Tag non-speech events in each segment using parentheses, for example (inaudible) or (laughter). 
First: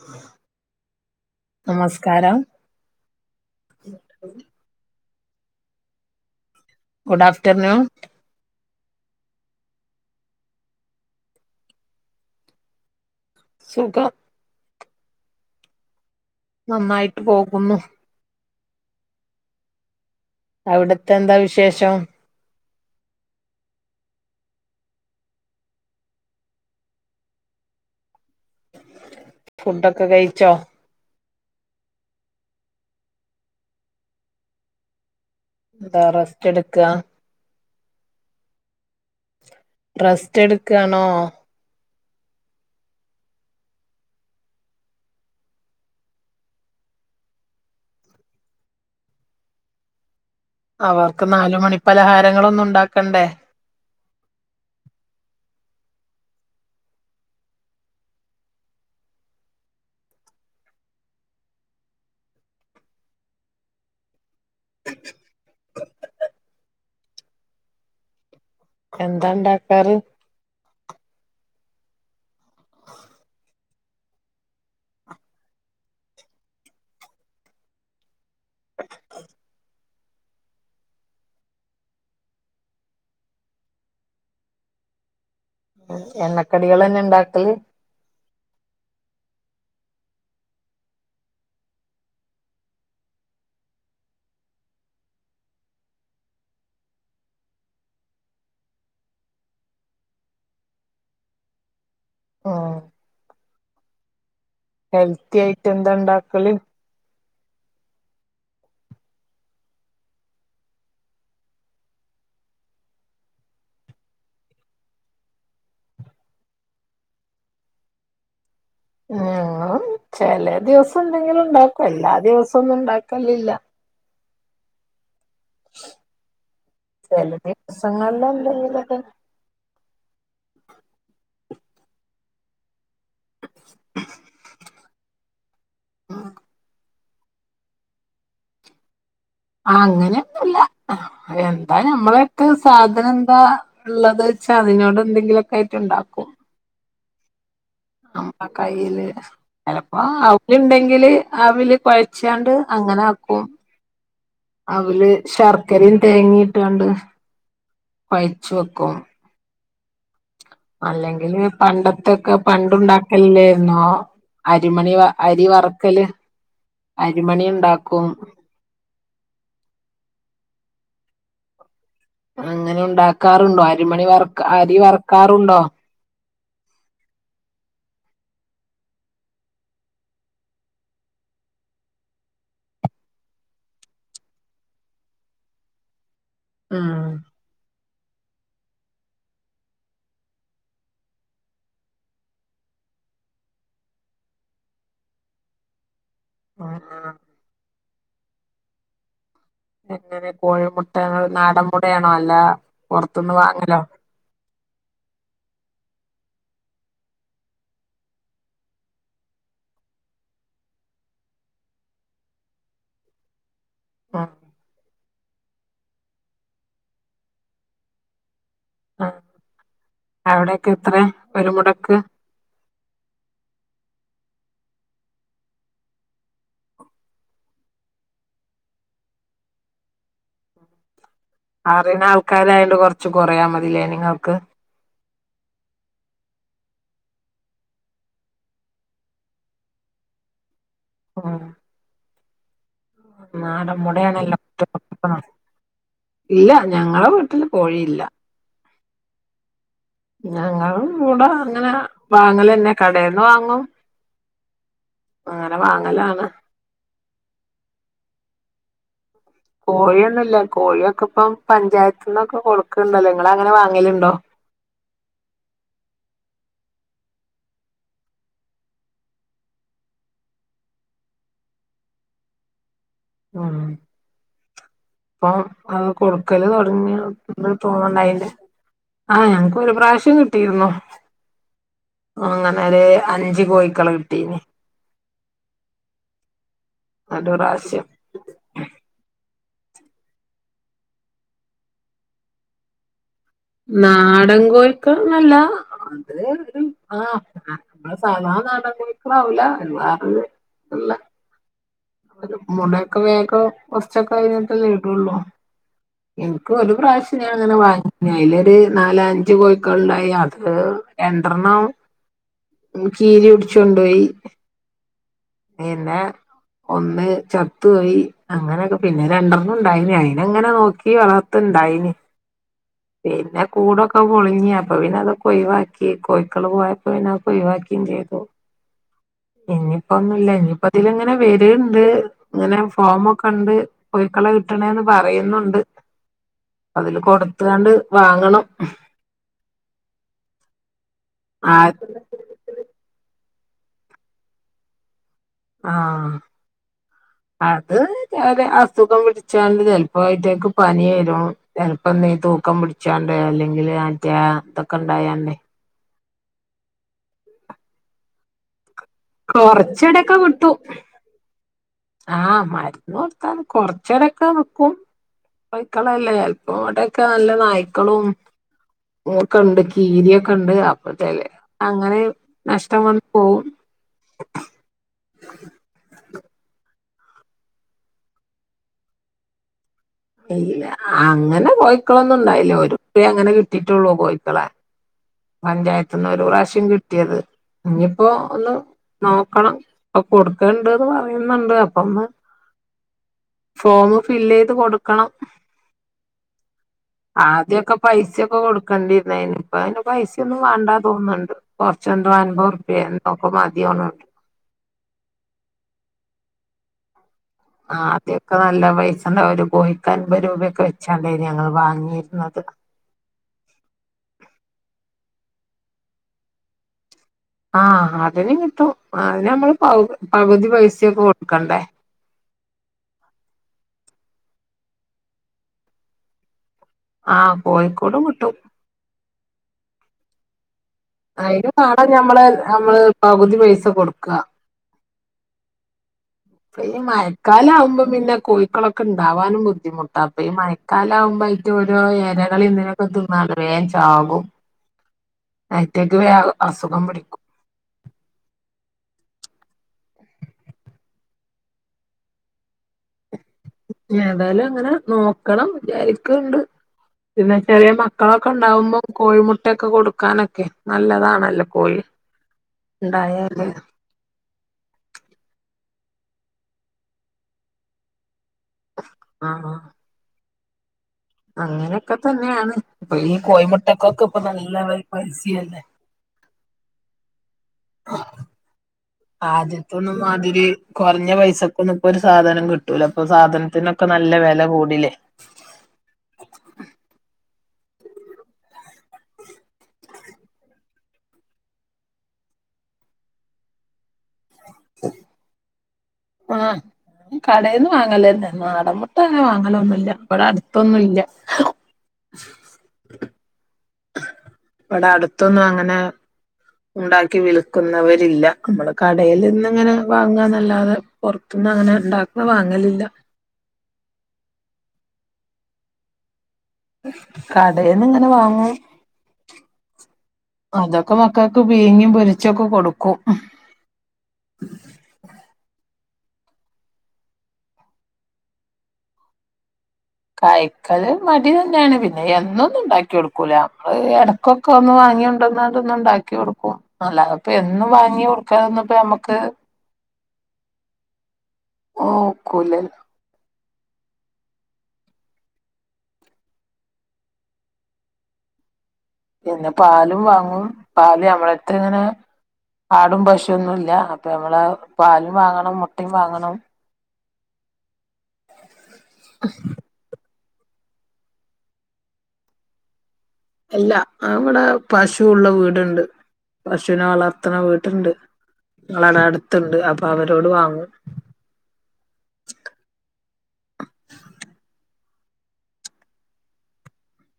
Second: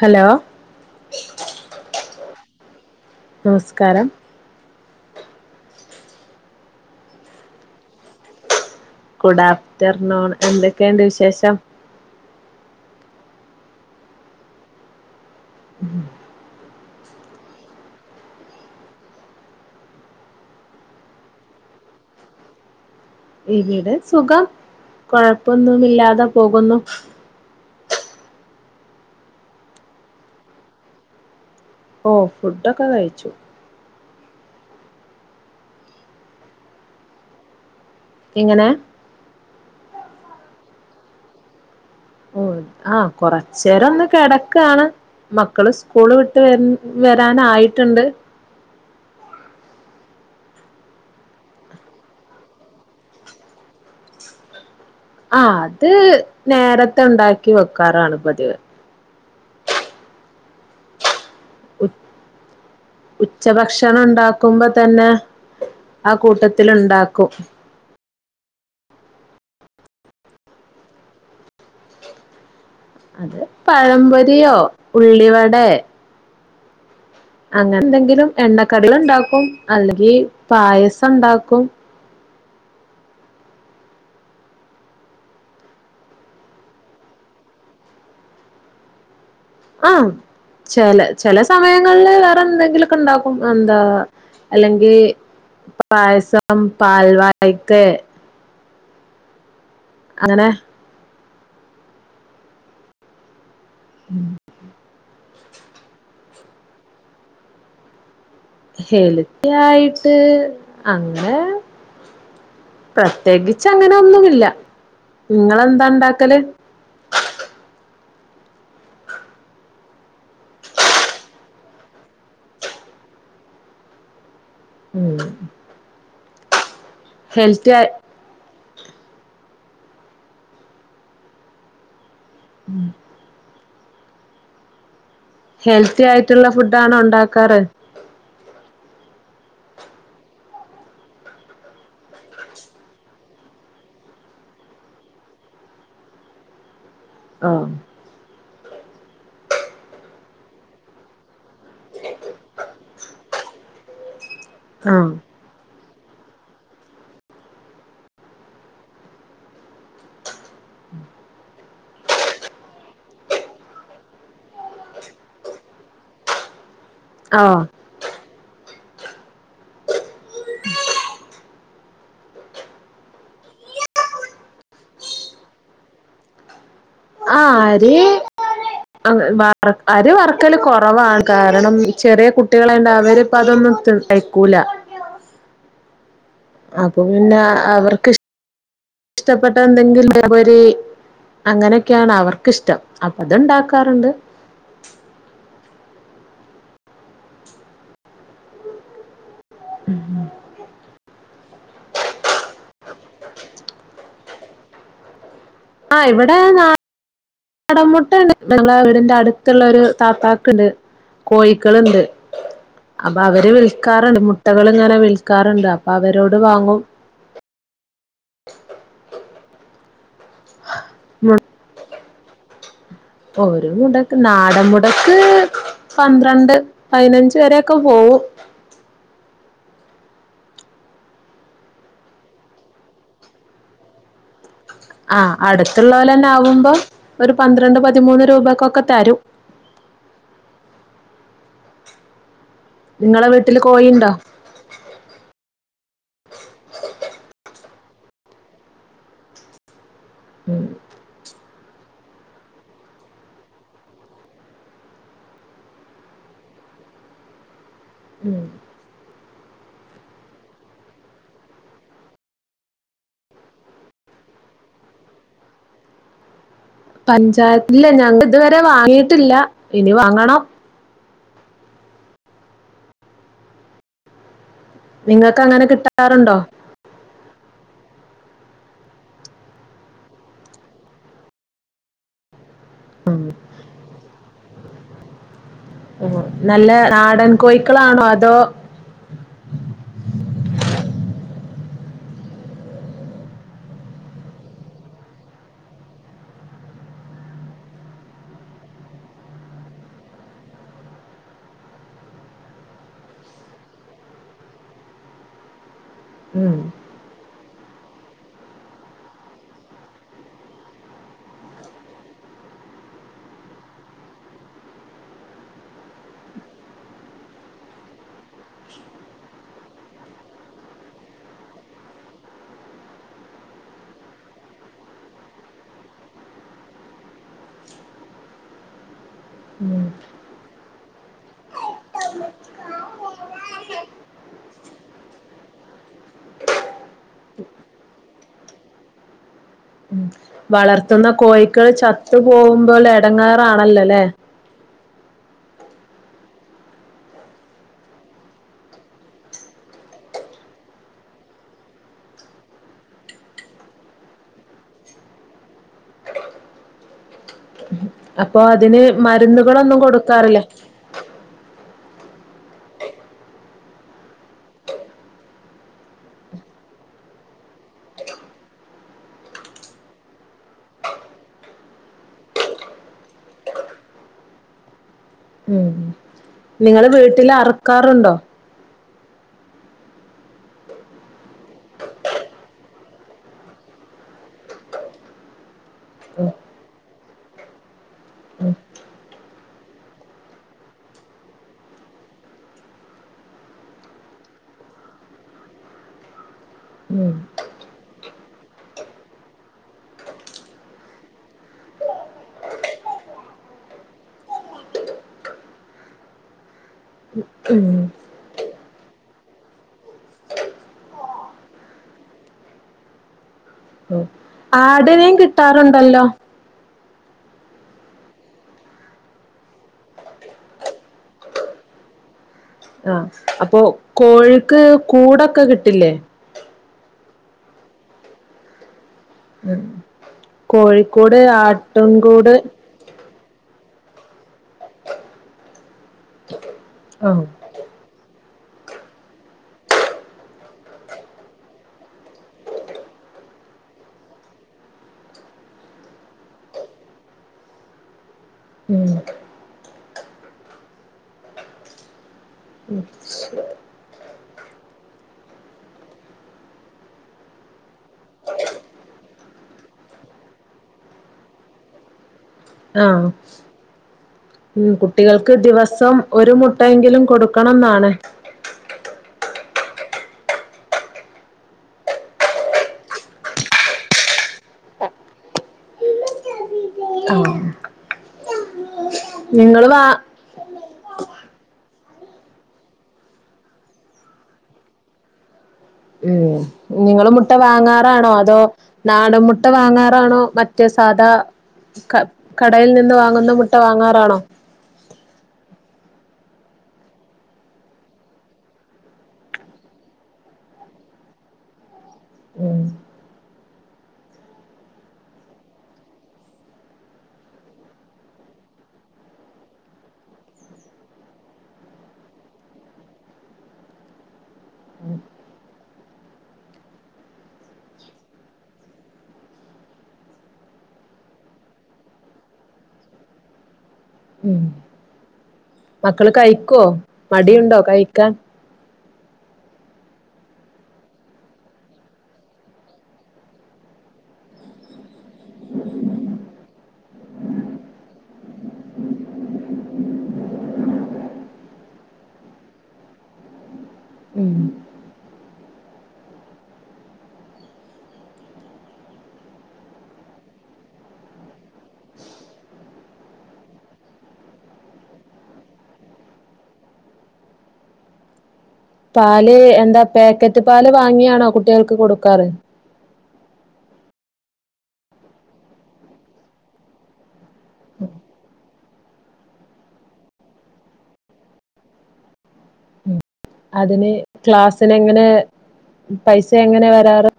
Hello നമസ്കാരം നമസ്കാരം good afternoon good afternoon എന്തൊക്കെയുണ്ട് വിശേഷം സുഖം ഉം നന്നായിട്ട് പോകുന്നു അവിടത്തെ എന്താ വിശേഷം ഇവിടെ സുഖം കൊഴപ്പൊന്നുമില്ലാതെ പോകുന്നു ഫുഡൊക്കെ കഴിച്ചോ ഓഹ് ഫുഡൊക്കെ കഴിച്ചു ന്താ റസ്റ്റ് എടുക്ക എങ്ങനെ റസ്റ്റ് എടുക്കാണോ ഓഹ് ആഹ് കൊറച്ചേരൊന്ന് കിടക്കാണ് മക്കള് സ്കൂള് വിട്ട് വ വരാനായിട്ടുണ്ട് അവർക്ക് നാല്മണി പലഹാരങ്ങളൊന്നുണ്ടാക്കണ്ടേ ആഹ് അത് നേരത്തെ ഉണ്ടാക്കി വെക്കാറാണ് പതിവ് ഉം ഉച്ചഭക്ഷണം ണ്ടാക്കുമ്പോ തന്നെ ആഹ് കൂട്ടത്തില് ണ്ടാക്കും എന്താ ണ്ടാക്കാറ് (inaudible) അത് പഴമ്പൊരിയോ ഉള്ളിവടെ അങ്ങനെന്തെങ്കിലും എണ്ണക്കടികൾ ണ്ടാക്കും അല്ലെങ്കി പായസണ്ടാക്കും (unintelligible) എണ്ണക്കടികളെന്നെ ണ്ടാക്കല് ആഹ് ചെല ചെല സമയങ്ങളില് വേറെന്തെങ്കിലൊക്കെ ണ്ടാക്കും എന്താ അല്ലെങ്കി പായസം പാൽവായക്കെ അങ്ങനെ ഓഹ് ഉം ഹെൽത്തി ആയിട്ട് എന്താ ണ്ടാക്കല് ഹെൽത്തി ആയിട്ട് അങ്ങനെ പ്രത്യേകിച്ച് അങ്ങനെ ഒന്നുമില്ല ഇങ്ങളെന്താ ഇണ്ടാക്കല് ഞാൻ ചെല ദിവസം എന്തെങ്കിലും ണ്ടാക്കും എല്ലാ ദിവസം ഒന്നും ണ്ടാക്കലില്ല ഉം ചെല ഹെൽത്തി ആയി ദിവസങ്ങളിലെന്തെങ്കിലൊക്കെ ഉം (unintelligible) ഹെൽത്തി ആയിട്ടുള്ള ഫുഡ് ആണോ ഉണ്ടാക്കാറ് ആഹ് അങ്ങനെയൊന്നുല്ല എന്താ ഞമ്മളെടുത് സാധനം എന്താ ഉള്ളത് വെച്ചാ അതിനോട് എന്തെങ്കിലൊക്കായിട്ട് ണ്ടാക്കും ആഹ് നമ്മ കയ്യില് ചിലപ്പോ അവില് ഉണ്ടെങ്കില് അവില് കുഴച്ചാണ്ട് അങ്ങനെ ആക്കും അവില് ആഹ് ശർ ക്കരിയും തേങ്ങിയിട്ടാണ്ട് കൊഴച്ച് വെക്കും അല്ലെങ്കില് പണ്ടത്തൊക്കെ പണ്ട ഉണ്ടാക്കലില്ലുന്നോ അരിമണി വ അരി വറക്കല് ഓ അരിമണി ഉണ്ടാക്കും അങ്ങനെ ഉണ്ടാക്കാറുണ്ടോ അരിമണി വ അരി വറു ക്കാറുണ്ടോ ആരി അഹ് വ അരി വർക്കല് കുറവാണ് കാരണം ചെറിയ കുട്ടിള്ണ്ട് അവരിപ്പ അതോന്നും തി, കഴിക്കുല അപ്പൊ ഉം പിന്നെ അവർ ഇഷ്ടപ്പെട്ട എന്തെങ്കിലും പൊരി അങ്ങനെയൊക്കെയാണ് അവർക്ക്ക്കിഷ്ടം അപ്പൊ അത്ണ്ടാക്കാറുണ്ട് ആഹ് ആഹ് എങ്ങനെ കോഴിമുട്ടകൾ നാടൻ മുടയാണോ അല്ല പുറത് ന്ന് വാങ്ങലോ ആഹ് ഇവിടെ നാ നാടൻ മുട്ട ഉണ്ട് ഞങ്ങള വീടിന്റെ അടുത്തുള്ള ഒരു താത്താക്ണ്ട് കോയ്ക്കള്ണ്ട് അപ്പൊ അവര് വിളി ക്കാറുണ്ട് ഉം മുട്ടകൾ ഇങ്ങനെ വിൽക്കാറുണ്ട് അപ്പൊ അവരോട് വാങ്ങും ആഹ് അവിടെക്കെ എത്ര ഒരു മുടക്ക് ഒരു മുടക്ക് നാടൻ മുടക്ക് പന്ത്രണ്ട് പതിനഞ്ച് വരൊക്കെ പോവും അറിണ ആൾക്കാരായണ്ട് കൊറച്ച് കൊറയാ മതില്ലേനിങ്ങൾക്ക് ആഹ് അടുത്തുള്ളോല്ന്നെ ആകുമ്പോ ഒരു പന്ത്രണ്ട് പതിമൂന്ന് രൂപക്കൊക്കെ തരും ആഹ് ങ്ങളെ വീട്ടില് നാടൻ കോഴി ണ്ടോ മുടയാണല്ലോ ഇല്ല ഞങ്ങളെ വീട്ടില് കോഴി യില്ല ങ്ങ ഉം മുടങ്ങനെ വാങ്ങലന്നെ കടേന്ന് വാങ്ങും അങ്ങനെ വാങ്ങലാണ് ഉം കോഴിയൊന്നുംല്ല കോഴിയൊക്കെ ഇപ്പം പഞ്ചായത്തിന്നൊക്കെ കൊടുക്കണ്ടല്ലോ ങ്ങള് അങ്ങനെ വാങ്ങലുണ്ടോ പഞ്ചായത്തില ഞങ്ങ ഇതുവരെ വാങ്ങിട്ടില്ല ഇനി വാങ്ങണം ഉം പ്പം നിങ്ങൾക്ക് അങ്ങനെ അത് കിട്ടാറുണ്ടോ കൊടുക്കല് തുടങ്ങി ന്ത് തോന്നുണ്ട അയ്ന്റെ ആഹ് ഞങ്ങക്ക് ഒരു പ്രാവശ്യം കിട്ടിയിരുന്നു അങ്ങനെരു അഞ്ച് കോഴിക്കള് കിട്ടീന് ഉം നല്ല നാടൻ ഒരു പ്രാവശ്യം കോഴിക്കളാണോ അതോ നാടൻ കോഴിക്കളന്നല്ല അത് രു ആഹ് അത് സാധനാടൻ കോഴിക്കളാവൂല (unintelligible) ഓര് മുടയൊക്കെ വേഗോ കുറച്ചൊക്കെ കഴിഞ്ഞിട്ട് ഇടൊള്ളൂ എനിക്ക് ഉം ഒരു പ്രാവശ്യ ഞൻങ്ങനെ വാങ്ങിഞ്ഞി അയ്ലൊരു നാല അഞ്ച കോഴിക്കള്ണ്ടായി അത് രണ്ടെണ്ണം കീരി പിടിച്ചൊണ്ട് പൊയി പിന്നെ ഒന്ന് ചത്തോയി അങ്ങനെയൊക്കെ പിന്നെ രണ്ടെണ്ണം ണ്ടായിഞ്ഞി അയിന്ങ്ങനെ നോക്കി വളർത്തുണ്ടായിഞ്ഞി പിന്നെ കൂടൊക്കെ പൊളിഞ് അപ്പൊ പിന്നെ അതൊക്കെ ഒഴിവാക്കി കോഴിക്കള് പോയപ്പോ പിന്നെ അതൊക്കെ ഓയി വാക്കിയും ചെയ്തു ഉം ഇനിയിപ്പോ ഒന്നുല്ല ഇനിയിപ്പോ തിലങ്ങനെ വരിണ്ട് ഇങ്ങനെ ഫോമൊക്കെ ഉണ്ട് കോഴി ക്കള കിട്ടണേന്ന് പറയുന്നുണ്ട് അതില് കൊടുത്താണ്ട് വാങ്ങണം ഉം വളർത്തുന്ന ആ കോഴിക്കൾ ചത്തു പോഉമ്പോൾ എടങ്ങേറാണല്ലോല്ലേ ആഹ് അത് ചാഅല് അസുഖം പിടിച്ചാണ്ട് ചെലപ്പം ആയിറ്റക്ക് പനി വരും ചിലപ്പം ഈ തൂക്കം പിടിച്ചാണ്ട് അല്ലെങ്കില് മറ്റ ആന്തൊക്കെ ഇണ്ടായണ്ടേ അപ്പൊ അതിന് മരുന്നുകളൊന്നും കൊറച്ചടൊക്കെ കൊടുക്കാറില്ല കിട്ടും ആഹ് മരുന്ന് കൊടുത്താനിക്കും കൊറച്ചേരോക്കെ നിക്കും കോഴ്‌ക്കളല്ലേ ചെൽപ്പൊ ഇവിടെക്കെ നല്ല നായ്ക്കളും ഓക്കേണ്ട് കീരിയൊക്കെ ഉണ്ട് അപ്പ ത്തേല് അങ്ങനെ നഷ്ടം വന്നു പോവും ഉം നിങ്ങള് വീട്ടില് അറ്ക്കാറുണ്ടോ ഇല്ല അങ്ങനെ കോഴിക്കളൊന്നും ഇണ്ടായില്ലേ ഒരു (unintelligible) അങ്ങനെ കിട്ടിട്ടുള്ളൂ കോഴിക്കളെ പഞ്ചായത്ത്ന്ന് ഒരു പ്രാവശ്യം കിട്ടിയത് ഇഞ്പ്പോ ഒന്ന് നോക്കണം ഇപ്പം കൊടുക്കണണ്ട്ന്ന് പറയുന്നുണ്ട് അപ്പൊ ഒന്ന് ഫോമ്മ് ഫില്ലെയ്ത് കൊടുക്കണം ഉം ആദ്യയൊക്കെ പൈസൊക്കെ കൊടുക്കേണ്ടിരുന്നായിന് ഇപ്പ അതിന് പൈസ ഒന്നും വേണ്ടാ തോന്നുന്നുണ്ട് കൊറച്ചെന്തോ അൻമ്പൊർപ്യെ എന്തൊക്കെ മതിയോന്ന്ണ്ട് ഉം അദ്യൊക്കെ നല്ല പൈസണ്ട ഒരു കോഴിക്ക് അൻപത് രൂപയൊക്കെ വെച്ചാണ്ടേയ്നി ഞങ്ങള് വാങ്ങിര്ന്നത് ആടിനേം കിട്ടാറുണ്ടല്ലോ ആഹ് ആടിനിം കിട്ടും അതിന് നമ്മള് പൗ പകുതി പൈസൊക്കെ കൊടുക്കണ്ടേ ആഹ് അപ്പൊ കോഴിക്ക് കൂടൊക്കെ കിട്ടില്ലേ ആഹ് കോഴിക്കൂടും കിട്ടും ഉം കോഴിക്കൂട് അയിന് വേണം ഞമ്മള് ആട്ടുംകൂട് നമ്മള് പകുതി പൈസ കൊടുക്ക്അ ഈ ആഹ് മഴക്കാല ആവുമ്പം പിന്നെ കോഴി ക്കളൊക്കെ ഇണ്ടാവാനും ബുദ്ധിമുട്ടാ ഇപ്പ ഈ മഴക്കാലാവുമ്പോ ആയിറ്റ ഓരോ എരകളിന്ന്നെ പ്പ തിന്നാണ്ട് വേം ചാകും അയ്റ്റക്ക് വേഗം അസുഖം പിടിക്കും ഉം (unintelligible) ഏതായാലും അങ്ങനെ നോക്കണം വിചാരിക്കണ്ട് പിന്നെ ചെറിയെ മക്കളൊക്കെ ഉണ്ടാവുമ്പം കോഴിമുട്ടൊക്കെ കൊടുക്കാനൊക്കെ നല്ലതാണല്ലോ കോഴി ആഹ് ണ്ടായാല് ഉം കുട്ടികൾക്ക് ദിവസം ഒരു മുട്ടയെങ്കിലും കൊടുക്കണം ന്നാണ് ആഹ് ആഹ് അങ്ങനെയൊക്കെ തന്നെയാണ് ഇപ്പൊ ഈ കോയമുട്ടക്കൊക്കെ ഇപ്പൊ നല്ല പൈസിയല്ലേ ആഹ് നിങ്ങള് വാ ആദ്യത്തൊന്നും മാതിരി കൊറഞ്ഞ പൈസക്കന്നും ഇപ്പൊ ഒരു സാധനം കിട്ടൂല ഇപ്പൊ സാധനത്തിനൊക്കെ നല്ല വെല കൂടിലേ ഉം ഇഞ് ങ്ങൾ മുട്ട വാങ്ങാറാണോ അതോ നാടമ്മുട്ട വാങ്ങാറാണോ മറ്റേ സാധാ ക കടയിൽ നിന്ന് വാങ്ങുന്ന മുട്ട വാങ്ങാറാണോ (inaudible) ആഹ് കടേന്ന് വാങ്ങലെന്നെ നടമ്മുട്ട അങ്ങനെ വാങ്ങലൊന്നുല്ല ബടെ അടുത്തൊന്നും ഇല്ല ഉം ബടെ അടുത്തൊന്നും അങ്ങനെ ഉണ്ടാക്കി വിൽക്കുന്നവരില്ല നമ്മള് കടയിൽ നിന്നിങ്ങനെ വാങ്ങാന്നല്ലാതെ പൊർത്ത്ങ്ങനെ ണ്ടാക്ക്ണെ വാങ്ങലില്ല. കടേന്ന്ങ്ങനെ വാങ്ങും. അതൊക്കെ മക്കൾക്ക് പീങ്യിം പൊരിച്ചൊക്കെ കൊടുക്കും ഉം മക്കള് കഴിക്കൊ മടിയുണ്ടോ കഴിക്കാൻ. കായ്ക്കല് മടി തന്നെയാണ് പിന്നെ എന്നൊന്നും ഉണ്ടാക്കി കൊടുക്കൂല നമ്മള് ഇടക്കൊക്കെ ഒന്ന് വാങ്ങി കൊണ്ടെന്നാണ്ടൊന്ന് ണ്ടാക്കി കൊടുക്കും അല്ലാതെ പ്പൊ എന്നും വാങ്ങി കൊട് ക്കാന്ന്പ്പോ ഞമ്മുക്ക് ഒ ക്കൂലലൊ. ഉം പിന്നെ പാലും വാങ്ങും പാല് ഞമ്മളെര്ത്ത് ഇങ്ങനെ ആടും പശൊന്നുംല്ല അപ്പ നമ്മള പാലും വാങ്ങണം മുട്ടയും വാങ്ങണം പാല് എന്താ പാക്കറ്റ് പാല് വാങ്ങിയാണോ കുട്ടികൾക്ക് കൊടുക്കാറ്. അല്ല അവിടെ പശുള്ള വീടുണ്ട് പശുവിനെ വളർത് ത്തണ വീട്ടുണ്ട് ങ്ങളടെ അടുത്തണ്ട് അപ്പൊ അവരോട് വാങ്ങും. അതിന് ഗ്ലാസിന് എങ്ങനെ പൈസ എങ്ങനെ വരാറ്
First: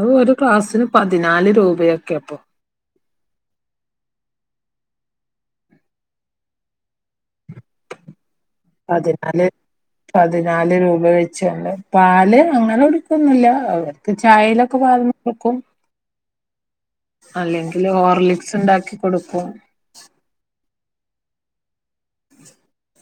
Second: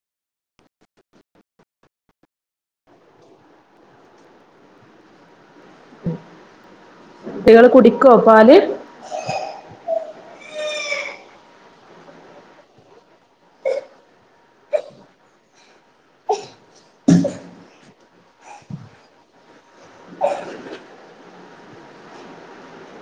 ഓ ഒരു ക്ലാസിന് പതിനാല് രൂപയൊക്കെ അപ്പൊ കുട്ടികള് കുടിക്കൊ പാല് അതെ ന്നാല് പതിനാല് രൂപ ഒഴിച്ചണ്ട് പാല് അങ്ങനെ കുടിക്കൊന്നുല്ല അവർക്ക് ചായയിലൊക്കെ പാലൊ ക്കും അല്ലെങ്കിൽ ഹോർലിക്സ് ഉണ്ടാക്കി കൊടുക്കും. (inaudible)